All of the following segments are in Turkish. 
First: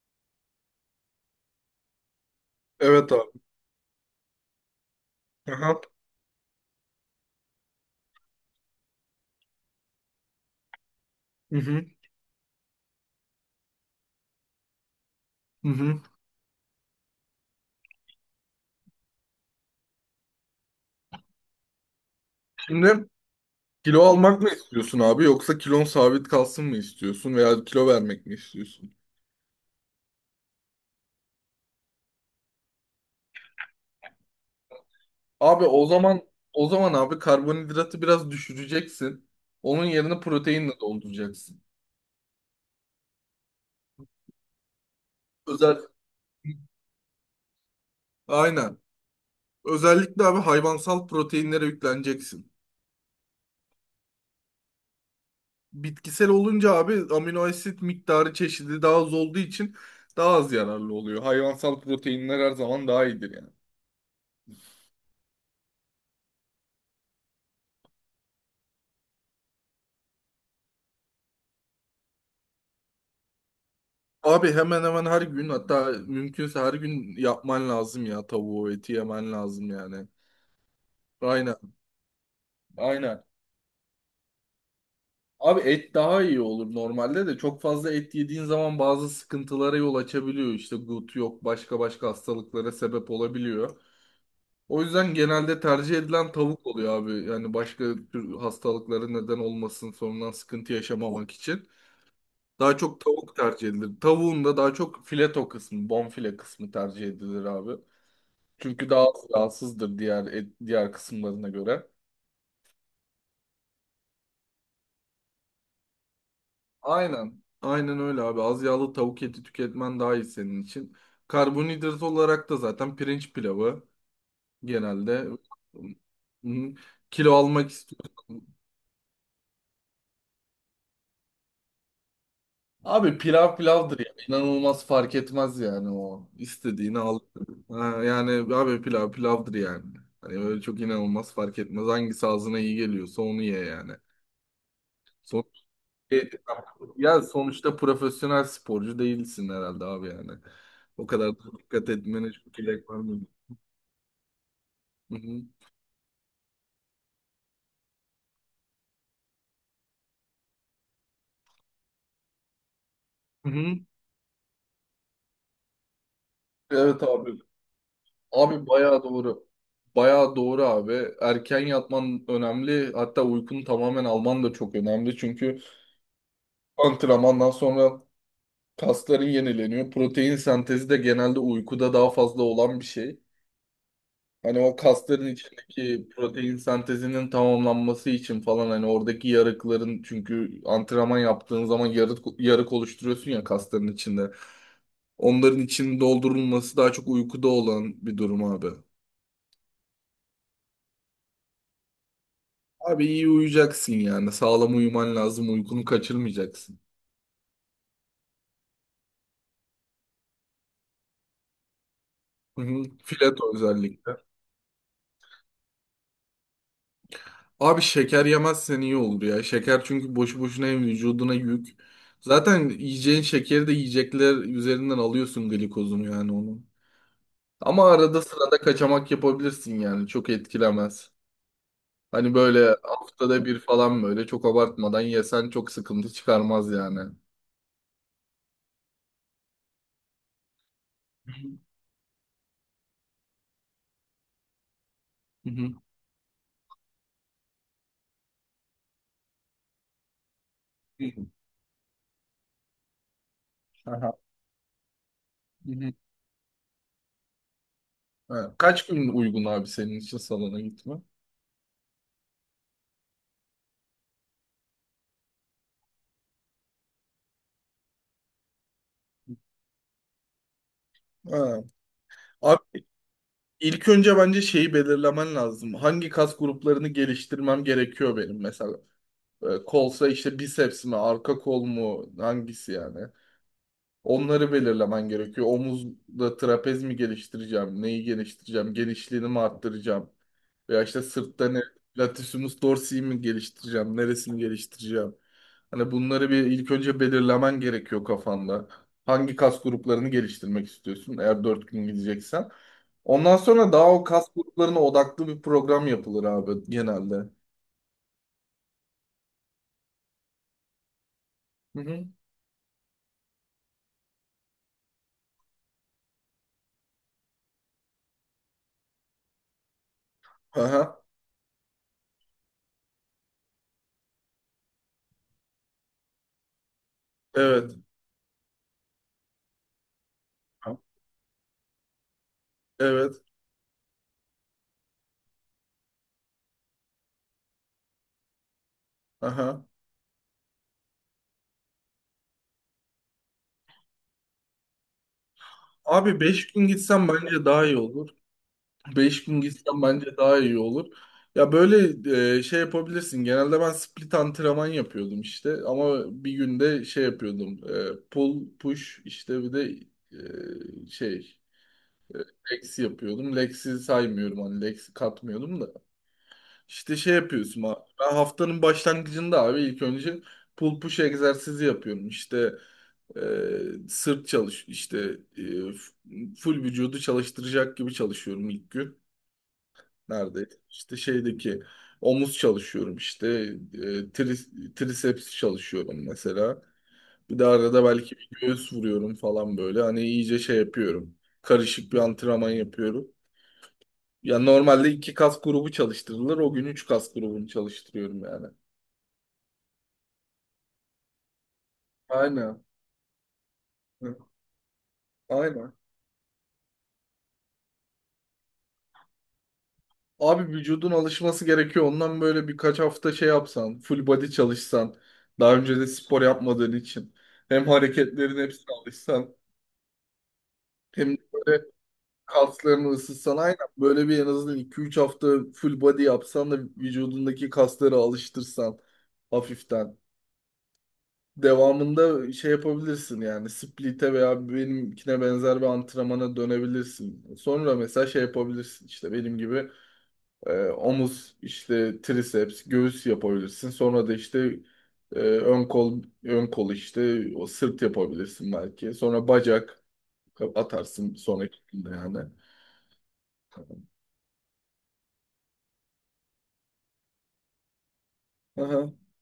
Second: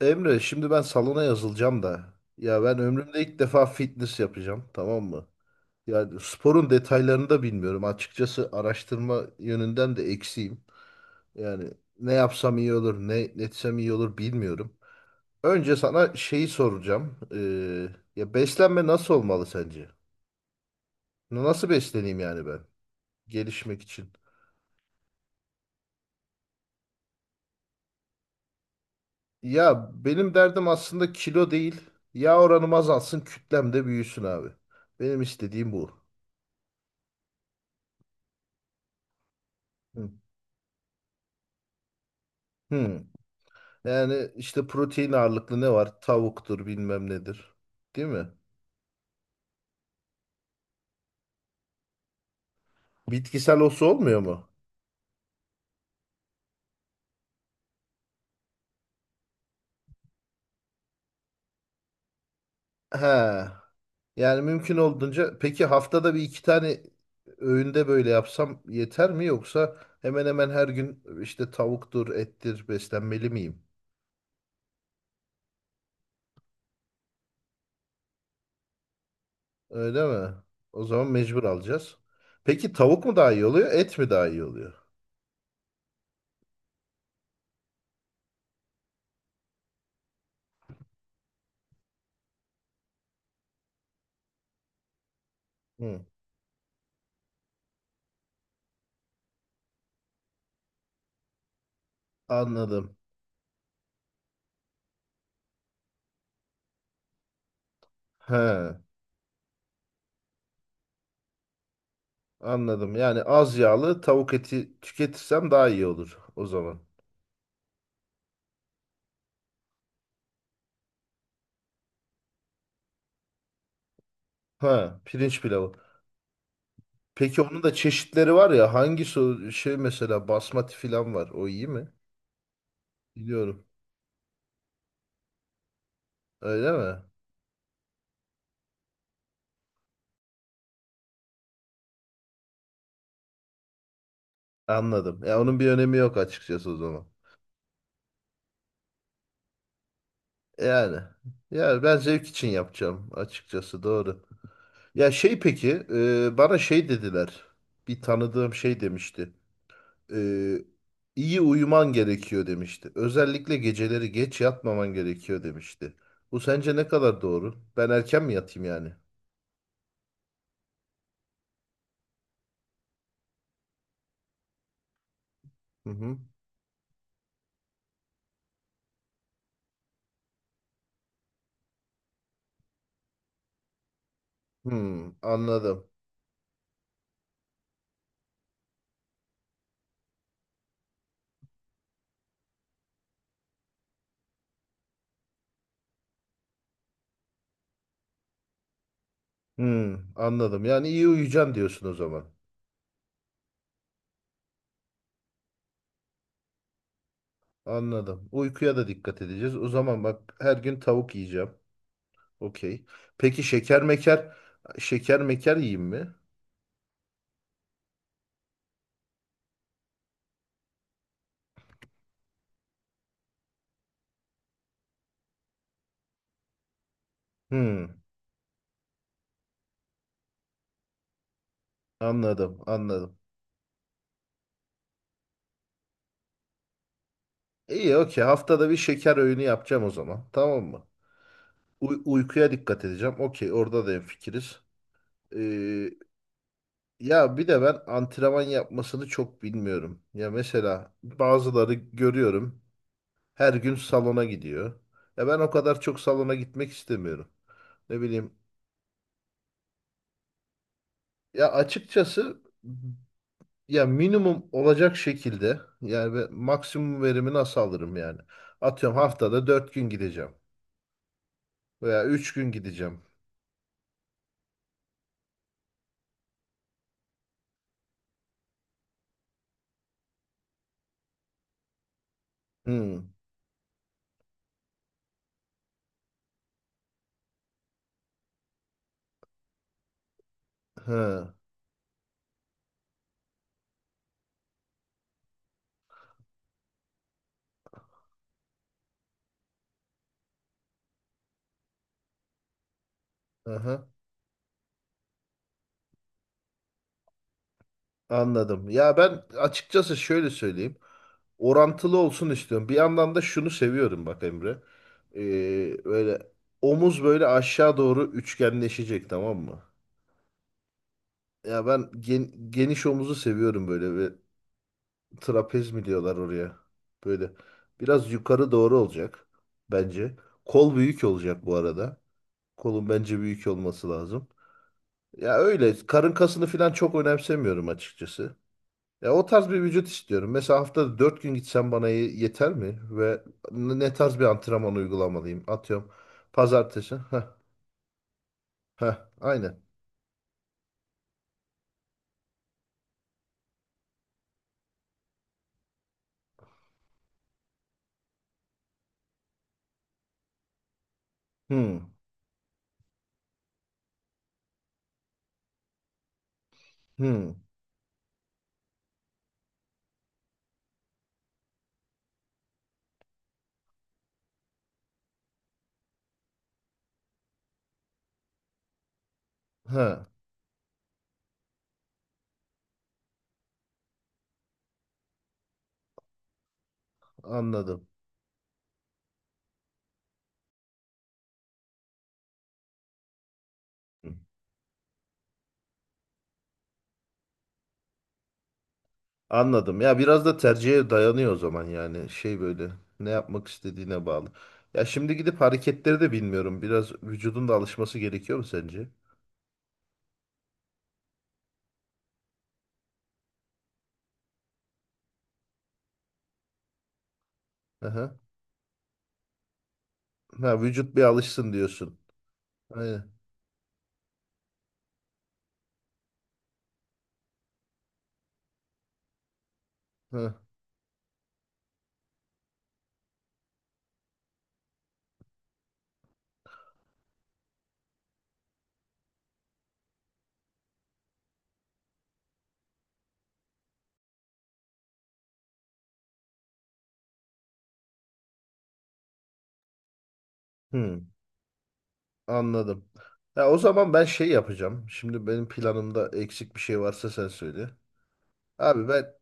Emre, şimdi ben salona yazılacağım da, ya ben Evet ömrümde abi. ilk defa fitness yapacağım, tamam mı? Aha. Yani sporun detaylarını da bilmiyorum. Açıkçası araştırma yönünden de eksiğim. Hı Yani hı. ne yapsam iyi olur, ne etsem iyi olur bilmiyorum. Hı Önce hı. sana şeyi soracağım. Ya beslenme nasıl olmalı sence? Nasıl besleneyim yani ben Şimdi gelişmek kilo için? almak mı istiyorsun abi yoksa kilon sabit kalsın mı istiyorsun veya kilo vermek mi istiyorsun? Ya benim derdim aslında kilo değil. Yağ oranım azalsın, kütlem de büyüsün abi. Benim Abi istediğim o bu. zaman o zaman abi karbonhidratı biraz düşüreceksin. Onun Hı. yerine proteinle dolduracaksın. Hmm. Yani işte protein ağırlıklı ne Özel var? Tavuktur, bilmem nedir. Değil mi? aynen. Özellikle abi hayvansal proteinlere yükleneceksin. Bitkisel olsa olmuyor mu? Bitkisel olunca abi amino asit miktarı çeşidi daha az olduğu için daha az yararlı oluyor. Hayvansal proteinler her zaman daha iyidir He. yani. Yani mümkün olduğunca, peki haftada bir iki tane öğünde böyle yapsam yeter mi, yoksa hemen hemen her gün işte tavuktur, ettir beslenmeli miyim? Abi hemen hemen her gün, hatta mümkünse her gün yapman lazım ya, tavuğu eti yemen lazım Öyle yani. mi? O zaman mecbur Aynen, alacağız. Peki tavuk mu aynen. daha iyi oluyor, et mi daha iyi oluyor? Abi et daha iyi olur, normalde de çok fazla et yediğin zaman bazı sıkıntılara yol açabiliyor. İşte gut yok, başka başka hastalıklara sebep olabiliyor. O yüzden genelde tercih Hı, edilen tavuk oluyor abi. Yani başka tür hastalıklara neden olmasın, sonradan sıkıntı yaşamamak için. Daha anladım. çok tavuk tercih edilir. Tavuğun da daha çok fileto kısmı, bonfile kısmı tercih edilir abi. He, Çünkü daha az yağsızdır diğer diğer kısımlarına göre. anladım. Yani az yağlı tavuk eti tüketirsem daha iyi olur o zaman. Aynen. Aynen öyle abi. Az yağlı tavuk eti tüketmen daha iyi senin için. Karbonhidrat olarak da zaten pirinç pilavı Ha, genelde. pirinç pilavı. Hı. Kilo Peki onun almak da istiyorsan çeşitleri var ya, hangisi, o şey mesela basmati falan var. O iyi mi? abi, pilav Biliyorum. pilavdır ya. İnanılmaz fark etmez yani o. Öyle İstediğini mi? al. Ha, yani abi pilav pilavdır yani. Hani öyle çok inanılmaz fark etmez. Hangisi ağzına iyi geliyorsa onu ye yani. Anladım. Ya onun bir önemi yok E, açıkçası o zaman. ya sonuçta profesyonel sporcu değilsin herhalde abi yani. Yani. O kadar da Ya dikkat ben zevk etmene için çok gerek var yapacağım mı? açıkçası, doğru. Ya Hı şey, hı. peki, bana şey dediler. Bir tanıdığım şey demişti. E, iyi uyuman gerekiyor demişti. Hı Özellikle hı. geceleri geç yatmaman gerekiyor demişti. Bu sence ne Evet kadar abi. doğru? Ben erken mi Abi yatayım yani? bayağı doğru. Bayağı doğru abi. Erken yatman önemli. Hatta uykunu tamamen alman da çok önemli. Çünkü Hı hı. antrenmandan sonra kasların yenileniyor. Protein sentezi de genelde uykuda daha fazla olan bir şey. Hani o Hmm, kasların anladım. içindeki protein sentezinin tamamlanması için falan, hani oradaki yarıkların, çünkü antrenman yaptığın zaman yarık, yarık oluşturuyorsun ya kasların içinde. Onların içinin doldurulması daha çok uykuda olan bir durum abi. Hmm, anladım. Yani iyi uyuyacaksın diyorsun o zaman. Abi iyi uyuyacaksın yani. Sağlam uyuman lazım. Uykunu kaçırmayacaksın. Anladım. Uykuya da dikkat edeceğiz. O zaman bak, her gün tavuk yiyeceğim. Hı hı. Okey. Peki Fileto şeker özellikle. meker şeker meker yiyeyim mi? Abi şeker yemezsen iyi olur ya. Şeker çünkü boşu boşuna, hem vücuduna yük. Zaten yiyeceğin şekeri de yiyecekler üzerinden alıyorsun, glikozunu yani onu. Ama Hmm, arada sırada kaçamak yapabilirsin yani. Çok etkilemez. Hani anladım, böyle anladım. haftada bir falan, böyle çok abartmadan yesen çok sıkıntı çıkarmaz yani. Hı İyi, okey. Haftada bir şeker öğünü yapacağım o zaman. Tamam mı? Uykuya dikkat edeceğim. Okey, orada da hemfikiriz. hı. Ee, Ya bir de ben antrenman yapmasını çok bilmiyorum. Ya mesela Hı hı. bazıları görüyorum. Her gün Aha. salona gidiyor. Ya ben o Hı kadar hı. çok salona gitmek istemiyorum. Ne bileyim. Ha, kaç gün uygun abi senin için salona gitme? Ya açıkçası, ya minimum olacak şekilde yani, ve maksimum verimi nasıl alırım yani? Atıyorum haftada 4 gün gideceğim Ha. veya 3 gün Abi gideceğim. ilk önce bence şeyi belirlemen lazım. Hangi kas gruplarını geliştirmem gerekiyor benim mesela? Kolsa işte biceps mi, arka kol mu, hangisi yani? Hmm. Onları belirlemen gerekiyor. Omuzda trapez mi geliştireceğim? Neyi geliştireceğim? Genişliğini mi arttıracağım? Veya işte Ha. sırtta ne? Latissimus dorsi'yi mi geliştireceğim? Neresini geliştireceğim? Hani bunları bir ilk önce belirlemen gerekiyor kafanda. Hangi kas gruplarını geliştirmek istiyorsun eğer 4 gün gideceksen? Ondan sonra Aha. daha o kas gruplarına odaklı bir program yapılır abi, genelde. Anladım. Ya ben açıkçası şöyle söyleyeyim. Hı Orantılı hı. olsun istiyorum. Bir yandan da şunu seviyorum bak Emre. Böyle omuz böyle aşağı doğru üçgenleşecek, tamam mı? Aha, Ya ben geniş omuzu seviyorum böyle, ve trapez mi diyorlar oraya. Böyle evet. biraz yukarı doğru olacak bence. Kol büyük olacak bu arada. Kolun bence Evet. büyük olması lazım. Ya öyle karın kasını falan çok önemsemiyorum açıkçası. Ya o tarz bir Aha. vücut istiyorum. Mesela haftada 4 gün gitsem bana yeter mi? Ve ne tarz bir antrenman uygulamalıyım? Atıyorum Abi 5 gün pazartesi. gitsem Heh, bence daha iyi olur. heh, 5 gün aynen. gitsen bence daha iyi olur. Ya böyle şey yapabilirsin. Genelde ben split antrenman yapıyordum işte. Ama bir günde şey yapıyordum. Pull, push işte, bir de şey Hmm, legs yapıyordum. Legs'i saymıyorum, hani legs'i katmıyorum da. İşte şey hmm, yapıyorsun abi. Ben haftanın başlangıcında abi ilk önce pull push egzersizi yapıyorum. İşte sırt çalış, işte full vücudu çalıştıracak gibi çalışıyorum ilk gün. heh, Nerede? İşte şeydeki omuz çalışıyorum, işte e, triceps çalışıyorum mesela. Bir de arada anladım. belki bir göğüs vuruyorum falan böyle. Hani iyice şey yapıyorum. Karışık bir antrenman yapıyorum. Ya normalde iki kas grubu çalıştırılır. O gün üç kas grubunu çalıştırıyorum yani. Anladım. Ya biraz da tercihe dayanıyor o zaman, yani şey, Aynen. böyle ne yapmak istediğine Hı, bağlı. Ya şimdi gidip aynen. hareketleri de bilmiyorum. Biraz vücudun da alışması gerekiyor mu sence? Abi vücudun alışması gerekiyor. Ondan böyle birkaç hafta şey yapsan, full body çalışsan, daha önce de spor yapmadığın için, hem Aha. hareketlerin hepsine alışsan, Ha, vücut bir hem alışsın de diyorsun. kaslarını Aynen. ısıtsan, aynen böyle bir en azından iki üç hafta full body yapsan da vücudundaki kasları alıştırsan hafiften. Ha. Devamında şey yapabilirsin yani, split'e veya benimkine benzer bir antrenmana dönebilirsin. Sonra mesela şey yapabilirsin işte, benim gibi omuz, işte triceps, göğüs yapabilirsin. Sonra da işte ön kol, işte o sırt yapabilirsin belki. Sonra bacak Hmm, atarsın sonraki günde yani. anladım. Ya o zaman ben şey yapacağım. Şimdi benim planımda eksik bir şey varsa sen söyle. Abi Aha, ben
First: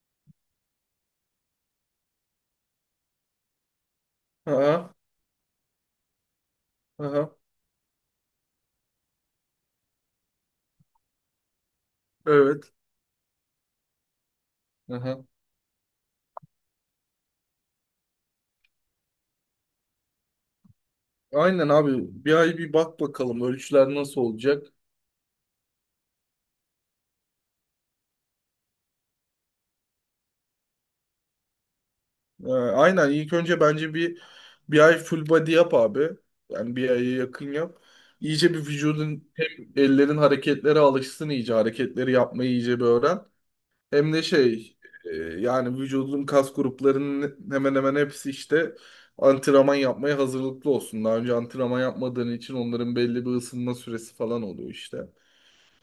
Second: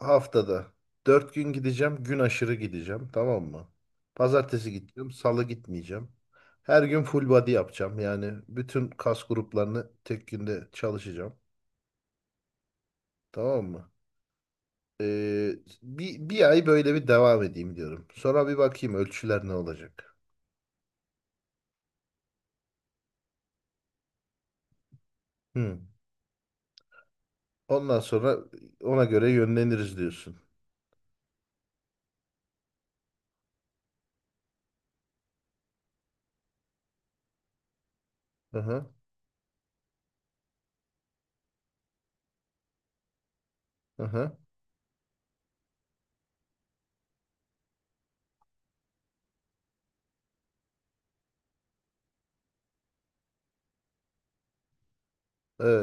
haftada 4 gün gideceğim. Gün aşırı gideceğim. Tamam mı? Pazartesi aha. gideceğim. Salı gitmeyeceğim. Her gün full Aha, body yapacağım. Yani bütün kas gruplarını tek günde çalışacağım. evet. Tamam mı? Aha. Ee, bir ay böyle bir devam edeyim diyorum. Sonra bir bakayım ölçüler ne olacak. Aynen abi, bir ay bir bak bakalım ölçüler nasıl olacak. Hı. Ondan sonra ona göre yönleniriz diyorsun. Aynen, ilk önce bence bir ay full body yap abi. Yani bir aya yakın yap. İyice Hı bir hı. vücudun, hem ellerin hareketlere alışsın, iyice hareketleri yapmayı iyice bir öğren. Hı Hem de hı. şey, yani vücudun kas gruplarının hemen hemen hepsi işte antrenman yapmaya hazırlıklı olsun. Daha önce antrenman yapmadığın için onların belli bir ısınma süresi falan oluyor işte.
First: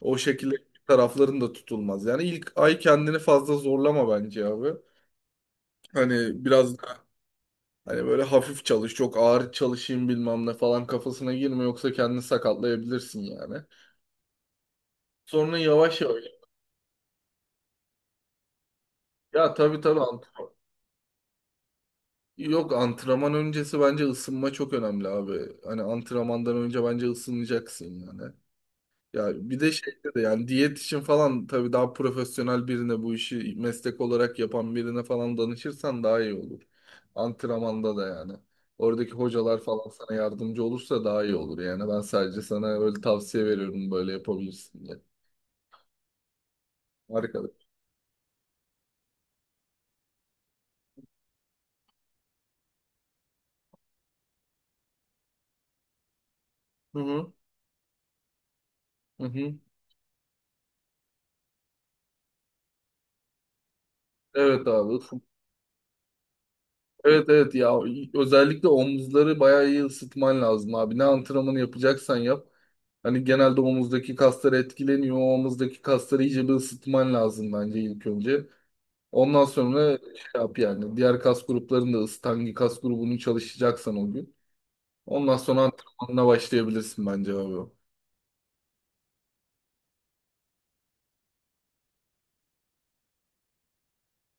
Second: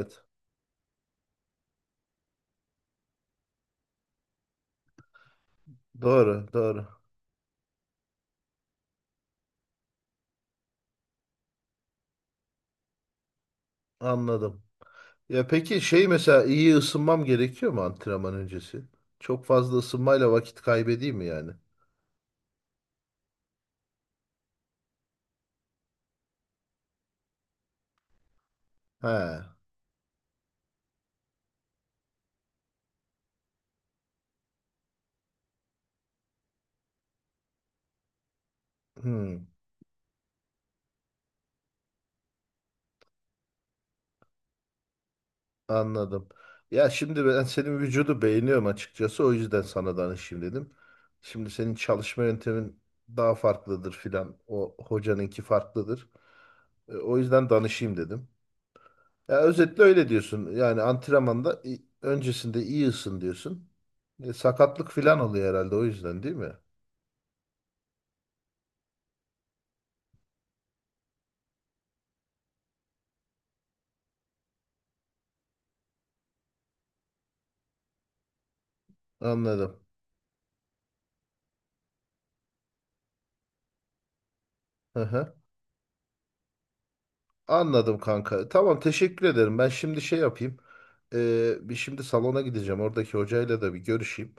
O şekilde tarafların da tutulmaz. Yani ilk ay kendini fazla zorlama bence abi. Hani Doğru. biraz Doğru. da, hani böyle hafif çalış, çok ağır çalışayım bilmem ne falan kafasına girme, yoksa kendini sakatlayabilirsin yani. Anladım. Ya Sonra peki yavaş şey, yavaş. mesela iyi ısınmam gerekiyor mu antrenman öncesi? Çok Ya fazla tabii, tabii ısınmayla antrenman. vakit kaybedeyim mi yani? Yok, antrenman öncesi bence ısınma çok önemli abi. Hani antrenmandan önce bence ısınacaksın yani. He. Ya bir de şeyde de yani diyet için falan tabii daha profesyonel birine, bu işi meslek olarak yapan birine falan danışırsan daha iyi olur. Antrenmanda da yani. Oradaki Hmm, hocalar falan sana yardımcı olursa daha iyi olur yani. Ben sadece sana öyle tavsiye veriyorum, böyle yapabilirsin diye. anladım. Ya şimdi Harika. ben senin vücudu beğeniyorum açıkçası. O yüzden sana danışayım dedim. Şimdi senin çalışma yöntemin daha farklıdır filan. O hocanınki farklıdır. Hı O hı. yüzden danışayım dedim. Hı Ya hı. özetle öyle diyorsun. Yani antrenmanda, öncesinde iyi ısın diyorsun. Evet Sakatlık abi. filan oluyor herhalde, o yüzden değil mi? Evet, evet, ya özellikle omuzları bayağı iyi ısıtman lazım abi. Ne antrenmanı yapacaksan yap. Hani genelde omuzdaki kaslar etkileniyor. O omuzdaki kasları iyice bir ısıtman lazım bence ilk önce. Ondan Anladım. sonra şey yap yani. Diğer kas gruplarını da ısıt. Hangi kas grubunu çalışacaksan o gün. Hı hı. Ondan sonra antrenmanına başlayabilirsin bence abi. Anladım kanka. Tamam, teşekkür ederim. Ben şimdi şey yapayım. Bir şimdi salona gideceğim. Oradaki hocayla da bir görüşeyim.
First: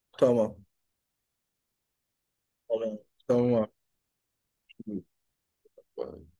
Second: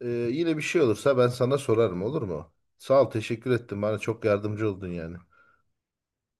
Ee, Yine bir Tamam. şey olursa ben sana sorarım, olur mu? Tamam. Sağ ol, teşekkür Tamam ettim. Bana çok yardımcı oldun yani. abi.